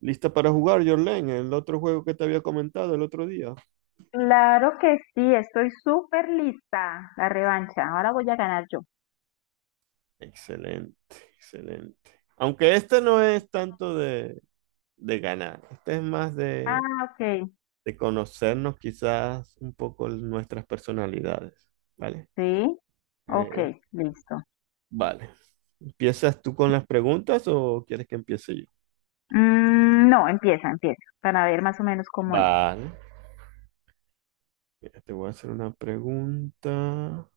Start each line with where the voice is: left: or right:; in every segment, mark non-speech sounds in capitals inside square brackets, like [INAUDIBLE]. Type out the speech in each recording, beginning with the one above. right: ¿Lista para jugar, Jorlen? El otro juego que te había comentado el otro día.
left: Claro que sí, estoy súper lista. La revancha. Ahora voy a ganar yo.
right: Excelente, excelente. Aunque este no es tanto de ganar, este es más
left: Ah, ok.
right: de conocernos quizás un poco nuestras personalidades, ¿vale?
left: Sí. Ok,
right: Eh,
left: listo.
right: vale. ¿Empiezas tú con las preguntas o quieres que empiece yo?
left: No, empieza. Para ver más o menos cómo es.
right: Vale. Mira, te voy a hacer una pregunta.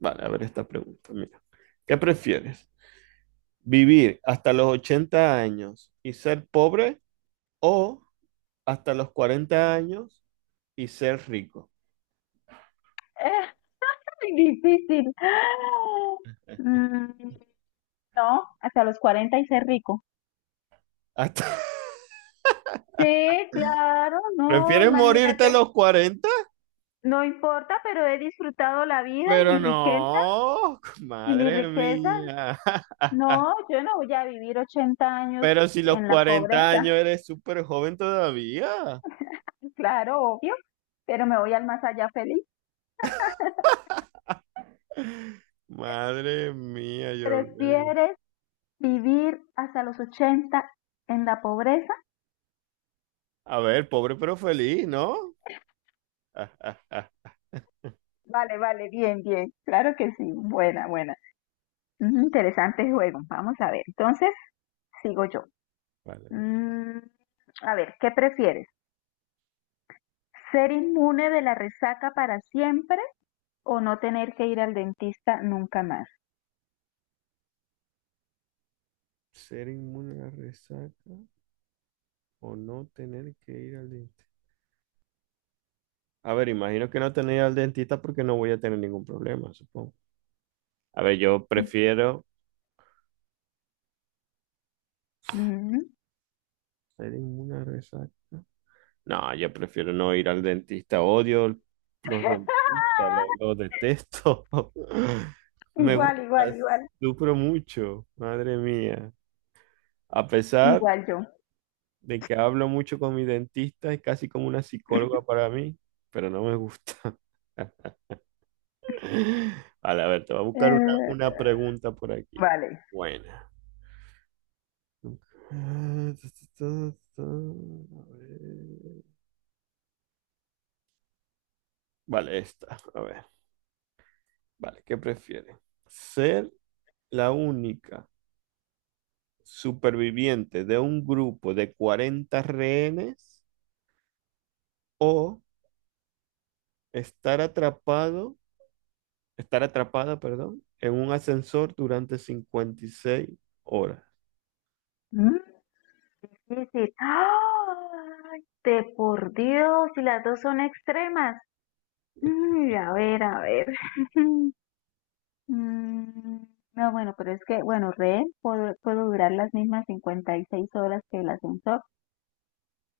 right: Vale, a ver esta pregunta. Mira, ¿qué prefieres? ¿Vivir hasta los 80 años y ser pobre o hasta los 40 años y ser rico?
left: [LAUGHS] Muy difícil. Mm, no, hasta los 40 y ser rico.
right: Hasta... [LAUGHS]
left: Sí, claro, no,
right: ¿Prefieres morirte a
left: imagínate.
right: los 40?
left: No importa, pero he disfrutado la vida y
right: Pero
left: mi riqueza,
right: no,
left: y mi
right: madre
left: riqueza
right: mía.
left: No,
right: [LAUGHS]
left: yo no voy a vivir 80 años
right: Pero si los
left: en la
right: 40
left: pobreza.
right: años eres súper joven todavía.
left: [LAUGHS] Claro, obvio, pero me voy al más allá feliz.
right: Madre mía, Jordi.
left: ¿Prefieres vivir hasta los 80 en la pobreza?
right: A ver, pobre pero feliz, ¿no? [LAUGHS]
left: Vale, vale, bien, bien, claro que sí, buena, buena. Interesante juego, vamos a ver. Entonces, sigo yo.
right: Vale, vale.
left: Mm, a ver, ¿qué prefieres? ¿Ser inmune de la resaca para siempre o no tener que ir al dentista nunca más?
right: ¿Ser inmune a la resaca o no tener que ir al dentista? A ver, imagino que no tener que ir al dentista porque no voy a tener ningún problema, supongo. A ver, yo prefiero...
left: Mm.
right: ¿Ser inmune a resaca? No, yo prefiero no ir al dentista. Odio los dentistas,
left: [LAUGHS]
right: los, detesto. [LAUGHS] Me
left: Igual, igual,
right: gusta,
left: igual.
right: sufro mucho, madre mía. A pesar
left: Igual yo.
right: de que hablo mucho con mi dentista, es casi como una psicóloga para mí, pero no me gusta. [LAUGHS] Vale, a ver, te voy a buscar
left: Eh,
right: una pregunta por aquí.
left: Vale.
right: Buena. [LAUGHS] Ah, ta, ta, ta, ta, a ver. Vale, esta. A ver. Vale, ¿qué prefieres? ¿Ser la única superviviente de un grupo de 40 rehenes o estar atrapado, estar atrapada, perdón, en un ascensor durante 56 horas?
left: ¿Mm? Y si, ¡ay! De por Dios, y las dos son extremas. Uy, a ver, a ver. [LAUGHS] Mm, no, bueno, pero es que, bueno, rehén, puedo durar las mismas 56 horas que el ascensor.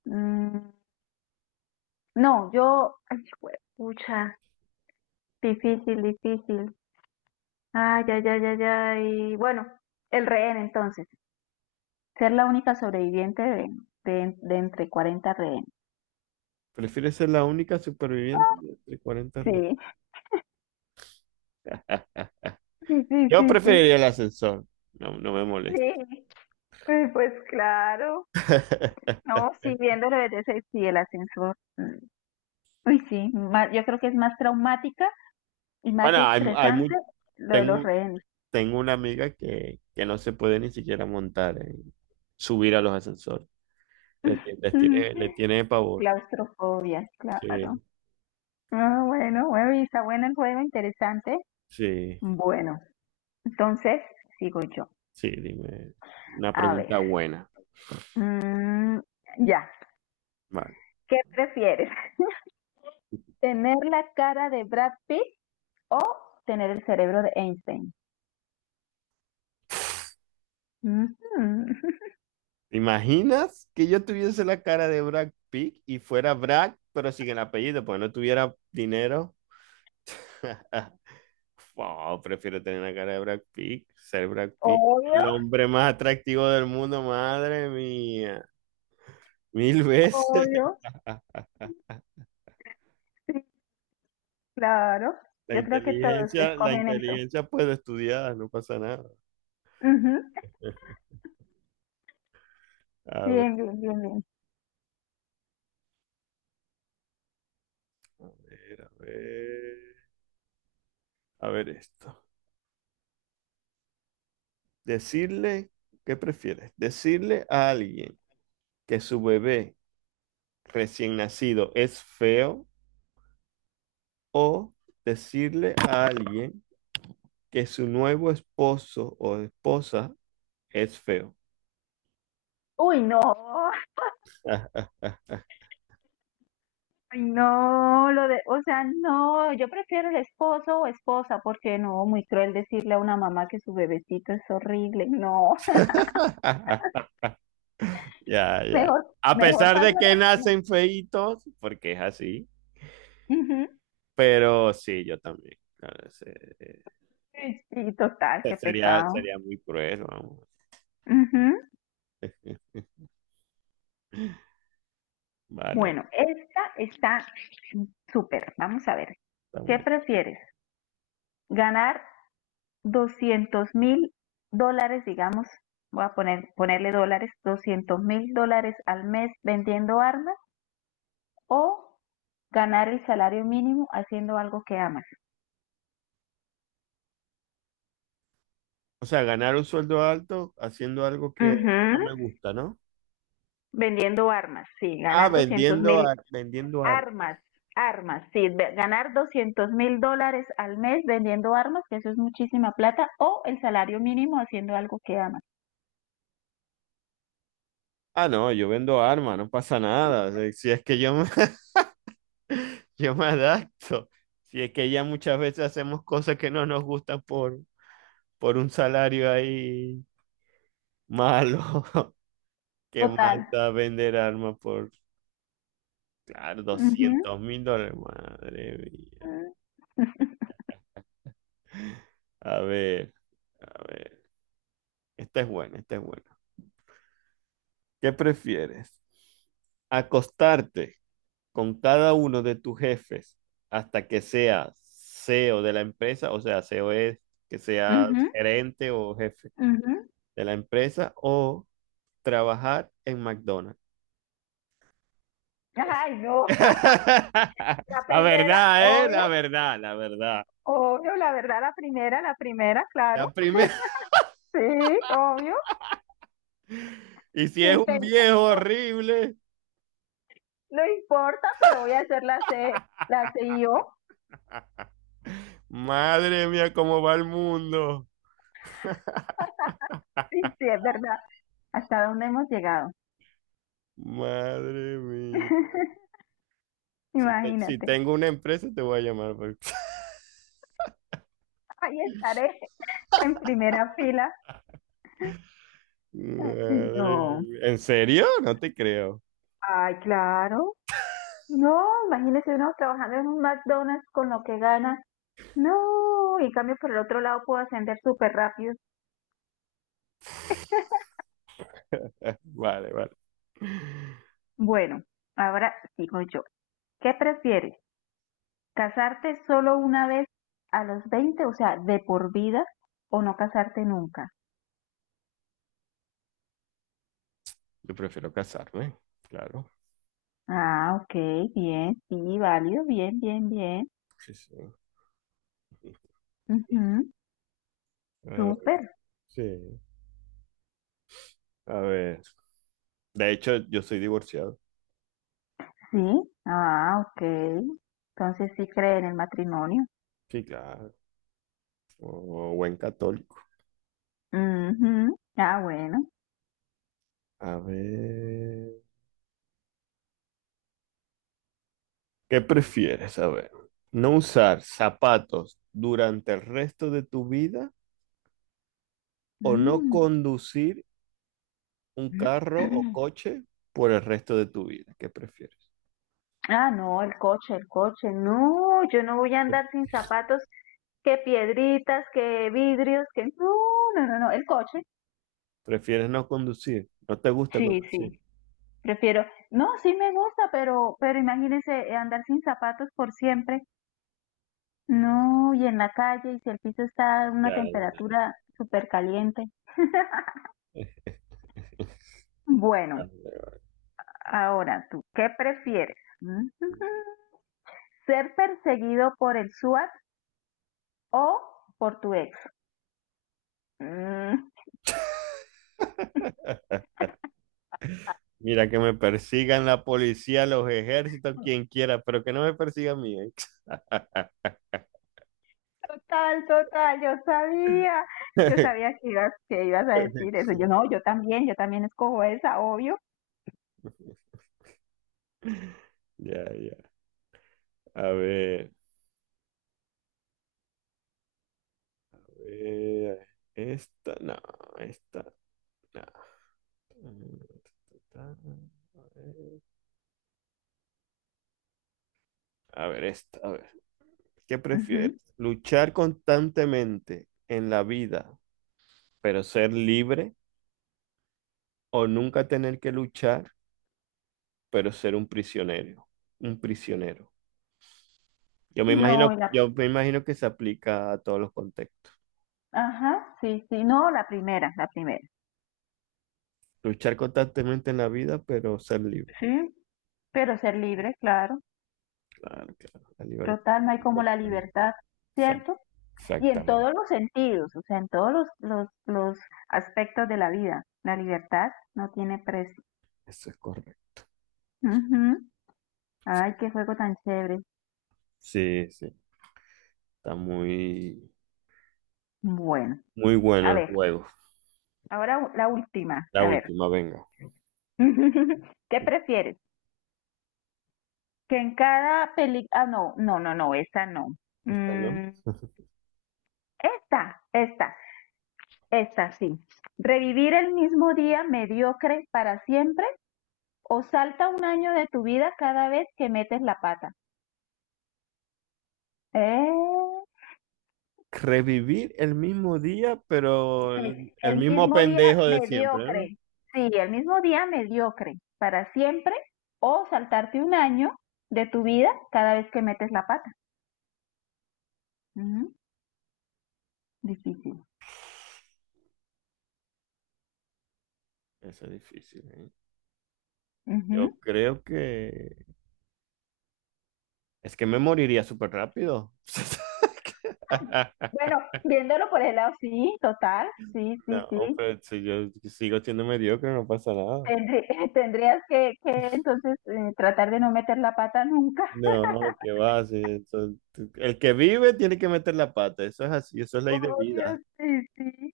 left: Mm, no, yo, ay, pucha, difícil, difícil. Ay, ay, ay, ay, ay. Bueno, el rehén entonces. Ser la única sobreviviente de entre 40 rehenes.
right: ¿Prefieres ser la única superviviente de 40
left: Sí,
right: rehenes?
left: sí, sí,
right: Yo
left: sí, sí,
right: preferiría el ascensor. No, no me molesta.
left: sí. Pues claro.
right: [LAUGHS]
left: No, sí, viéndolo desde ese, sí, el ascensor. Uy, sí, yo creo que es más traumática y más
right: Bueno,
left: estresante lo de los
right: tengo,
left: rehenes.
right: tengo una amiga que no se puede ni siquiera montar, subir a los ascensores.
left: [LAUGHS]
right: Le tiene pavor.
left: Claustrofobia, claro.
right: Sí,
left: Ah, bueno, bueno, y está bueno el juego, interesante.
right: sí,
left: Bueno, entonces sigo yo.
right: sí, dime. Una
left: A ver,
right: pregunta buena.
left: mm, ya,
right: Vale.
left: ¿qué prefieres? ¿Tener la cara de Brad Pitt o tener el cerebro de Einstein? Ujú.
right: ¿Te imaginas que yo tuviese la cara de Brad Pitt y fuera Brad, pero sin el apellido, porque no tuviera dinero? [LAUGHS] Wow, prefiero tener la cara de Brad Pitt, ser Brad Pitt.
left: Obvio,
right: El hombre más atractivo del mundo, madre mía. Mil veces.
left: obvio. Sí, claro. Yo creo que todos
right: La
left: escogen eso.
right: inteligencia puede estudiar, no pasa nada.
left: Ujú.
right: [LAUGHS] A
left: Bien,
right: ver,
left: bien, bien, bien.
right: a ver, a ver, a ver esto. Decirle, ¿Qué prefieres? Decirle a alguien que su bebé recién nacido es feo o decirle a alguien que su nuevo esposo o esposa es feo.
left: Uy, no.
right: [LAUGHS]
left: Ay, no, lo de, o sea, no, yo prefiero el esposo o esposa, porque no, muy cruel decirle a una mamá que su bebecito es horrible. No,
right: Ya,
left: [LAUGHS]
right: ya.
left: mejor,
right: A
left: mejor
right: pesar de
left: paso
right: que
left: la pena.
right: nacen feitos, porque es así.
left: Ujú.
right: Pero sí, yo también. Claro,
left: Sí, sí, total, qué pecado.
right: sería muy cruel, vamos. [LAUGHS] Vale,
left: Bueno, esta está súper. Vamos a ver.
right: está
left: ¿Qué
right: bueno.
left: prefieres? ¿Ganar $200.000, digamos? Voy a ponerle dólares, $200.000 al mes vendiendo armas o ganar el salario mínimo haciendo algo que amas.
right: O sea, ganar un sueldo alto haciendo algo que
left: Ujú.
right: no me gusta, ¿no?
left: Vendiendo armas, sí,
right: Ah,
left: ganar doscientos mil
right: vendiendo armas.
left: armas, armas, sí, ganar $200.000 al mes vendiendo armas, que eso es muchísima plata, o el salario mínimo haciendo algo que amas.
right: Ah, no, yo vendo armas, no pasa nada. Si es que yo me, [LAUGHS] yo me adapto. Si es que ya muchas veces hacemos cosas que no nos gustan por un salario ahí malo, [LAUGHS] que
left: Total.
right: manda a vender armas por... Claro,
left: Ujú,
right: $200,000, madre mía.
left: mm,
right: A ver, a ver. Esta es buena, esta es buena. ¿Qué prefieres? ¿Acostarte con cada uno de tus jefes hasta que seas CEO de la empresa? O sea, CEO es que seas
left: ujú,
right: gerente o jefe
left: ujú.
right: de la empresa o trabajar en McDonald's. Es-
left: Ay, no, [LAUGHS] la
right: [LAUGHS] La
left: primera,
right: verdad, ¿eh?
left: obvio,
right: La verdad, la verdad.
left: obvio, la verdad, la primera, claro,
right: La primera. [LAUGHS]
left: sí, obvio,
right: Y si es
left: sin
right: un viejo
left: pensarlo,
right: horrible.
left: no importa, pero voy a hacer la C, la CIO,
right: Madre mía, ¿cómo va el mundo?
left: sí, sí, es verdad, hasta dónde hemos llegado.
right: Madre mía.
left: [LAUGHS]
right: Si, si
left: Imagínate,
right: tengo una empresa, te voy a llamar, porque...
left: ahí estaré en primera fila.
right: [LAUGHS]
left: Ay,
right: Madre
left: no,
right: mía. ¿En serio? No te creo.
left: ay, claro, no, imagínese uno trabajando en un McDonald's con lo que gana. No, en cambio por el otro lado puedo ascender súper rápido.
right: [LAUGHS] Vale, vale.
left: Bueno, ahora sigo yo. ¿Qué prefieres? ¿Casarte solo una vez a los 20, o sea, de por vida, o no casarte nunca?
right: Yo prefiero casarme, claro.
left: Ah, ok, bien, sí, válido, bien, bien, bien.
right: Sí, sí.
left: Ujú,
right: A ver,
left: súper,
right: sí. A ver. De hecho, yo soy divorciado.
left: sí. Ah, ok. Entonces sí cree en el matrimonio.
right: Sí, claro. O buen católico.
left: Ujú. Ah, bueno.
right: A ver. ¿Qué prefieres? A ver. ¿No usar zapatos durante el resto de tu vida o no
left: Mm.
right: conducir un carro o
left: [CLEARS THROAT]
right: coche por el resto de tu vida? ¿Qué prefieres?
left: Ah, no, el coche, el coche. No, yo no voy a andar sin zapatos, que piedritas, que vidrios, que... No, no, no, no, el coche.
right: ¿Prefieres no conducir? ¿No te gusta
left: Sí,
right: conducir?
left: sí, prefiero. No, sí me gusta, pero, imagínense andar sin zapatos por siempre. No, y en la calle, y si el piso está a una
right: Ya,
left: temperatura súper caliente.
right: ya. [LAUGHS]
left: Bueno, ahora tú, ¿qué prefieres? Mm, [LAUGHS] ¿Ser perseguido por el SWAT o por tu ex? Mm.
right: Mira, que me persigan la policía, los ejércitos, quien quiera, pero que no me persiga a mí.
left: Total, total,
right: ¿Eh? [LAUGHS]
left: yo sabía que ibas a decir eso. Yo no, yo también escojo esa, obvio.
right: Ya, ya. A ver, a ver, esta, esta, no. A ver, esta, a ver. ¿Qué prefieres?
left: Ujú.
right: ¿Luchar constantemente en la vida, pero ser libre? ¿O nunca tener que luchar, pero ser un prisionero? Un prisionero.
left: No,
right: Yo me imagino que se aplica a todos los contextos.
left: ajá, sí, sí, no, la primera, la primera.
right: Luchar constantemente en la vida, pero ser libre.
left: Sí, pero ser libre, claro.
right: Claro, claro. La libertad
left: Total, no
right: es
left: hay como la
right: importante.
left: libertad,
right: Exact-
left: ¿cierto? Y en
right: Exactamente.
left: todos los sentidos, o sea, en todos los aspectos de la vida, la libertad no tiene precio.
right: Eso es correcto.
left: Ujú. Ay, qué juego tan chévere.
right: Sí, sí. Está
left: Bueno,
right: muy bueno
left: a
right: el
left: ver,
right: juego.
left: ahora la última,
right: La
left: a ver.
right: última, venga.
left: [LAUGHS] ¿Qué prefieres? Que en cada película... Ah, no, no, no, no, esa no.
right: Esta, ¿no?
left: Mm, esta, esta, esta sí. ¿Revivir el mismo día mediocre para siempre o salta un año de tu vida cada vez que metes la pata? Eh,
right: Revivir el mismo día, pero
left: el
right: el
left: el
right: mismo
left: mismo día
right: pendejo de siempre, ¿no?
left: mediocre. Sí, el mismo día mediocre para siempre o saltarte un año de tu vida cada vez que metes la pata. Ujú, difícil.
right: Eso es difícil, ¿eh? Yo creo que... Es que me moriría súper rápido. [LAUGHS]
left: Bueno, viéndolo por el lado, sí, total, sí, sí,
right: No,
left: sí.
right: pero si yo sigo siendo mediocre, no pasa nada.
left: Tendrí- [LAUGHS] tendrías que entonces tratar de no meter la pata nunca.
right: No, qué va. Sí, el que vive tiene que meter la pata. Eso es así, eso es
left: [LAUGHS]
right: ley de
left: Obvio,
right: vida.
left: sí, sí.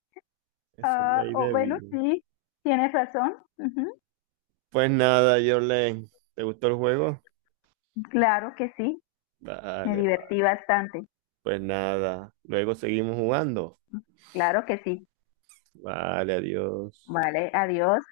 right: Eso es
left: Ah,
right: ley
left: o
right: de
left: bueno,
right: vida.
left: sí, tienes razón. Ujú,
right: Pues nada, Jorlen, ¿te gustó el juego?
left: claro que sí, me
right: Vale,
left: divertí bastante.
right: pues nada. Luego seguimos jugando.
left: Claro que sí.
right: Vale, adiós.
left: Vale, adiós.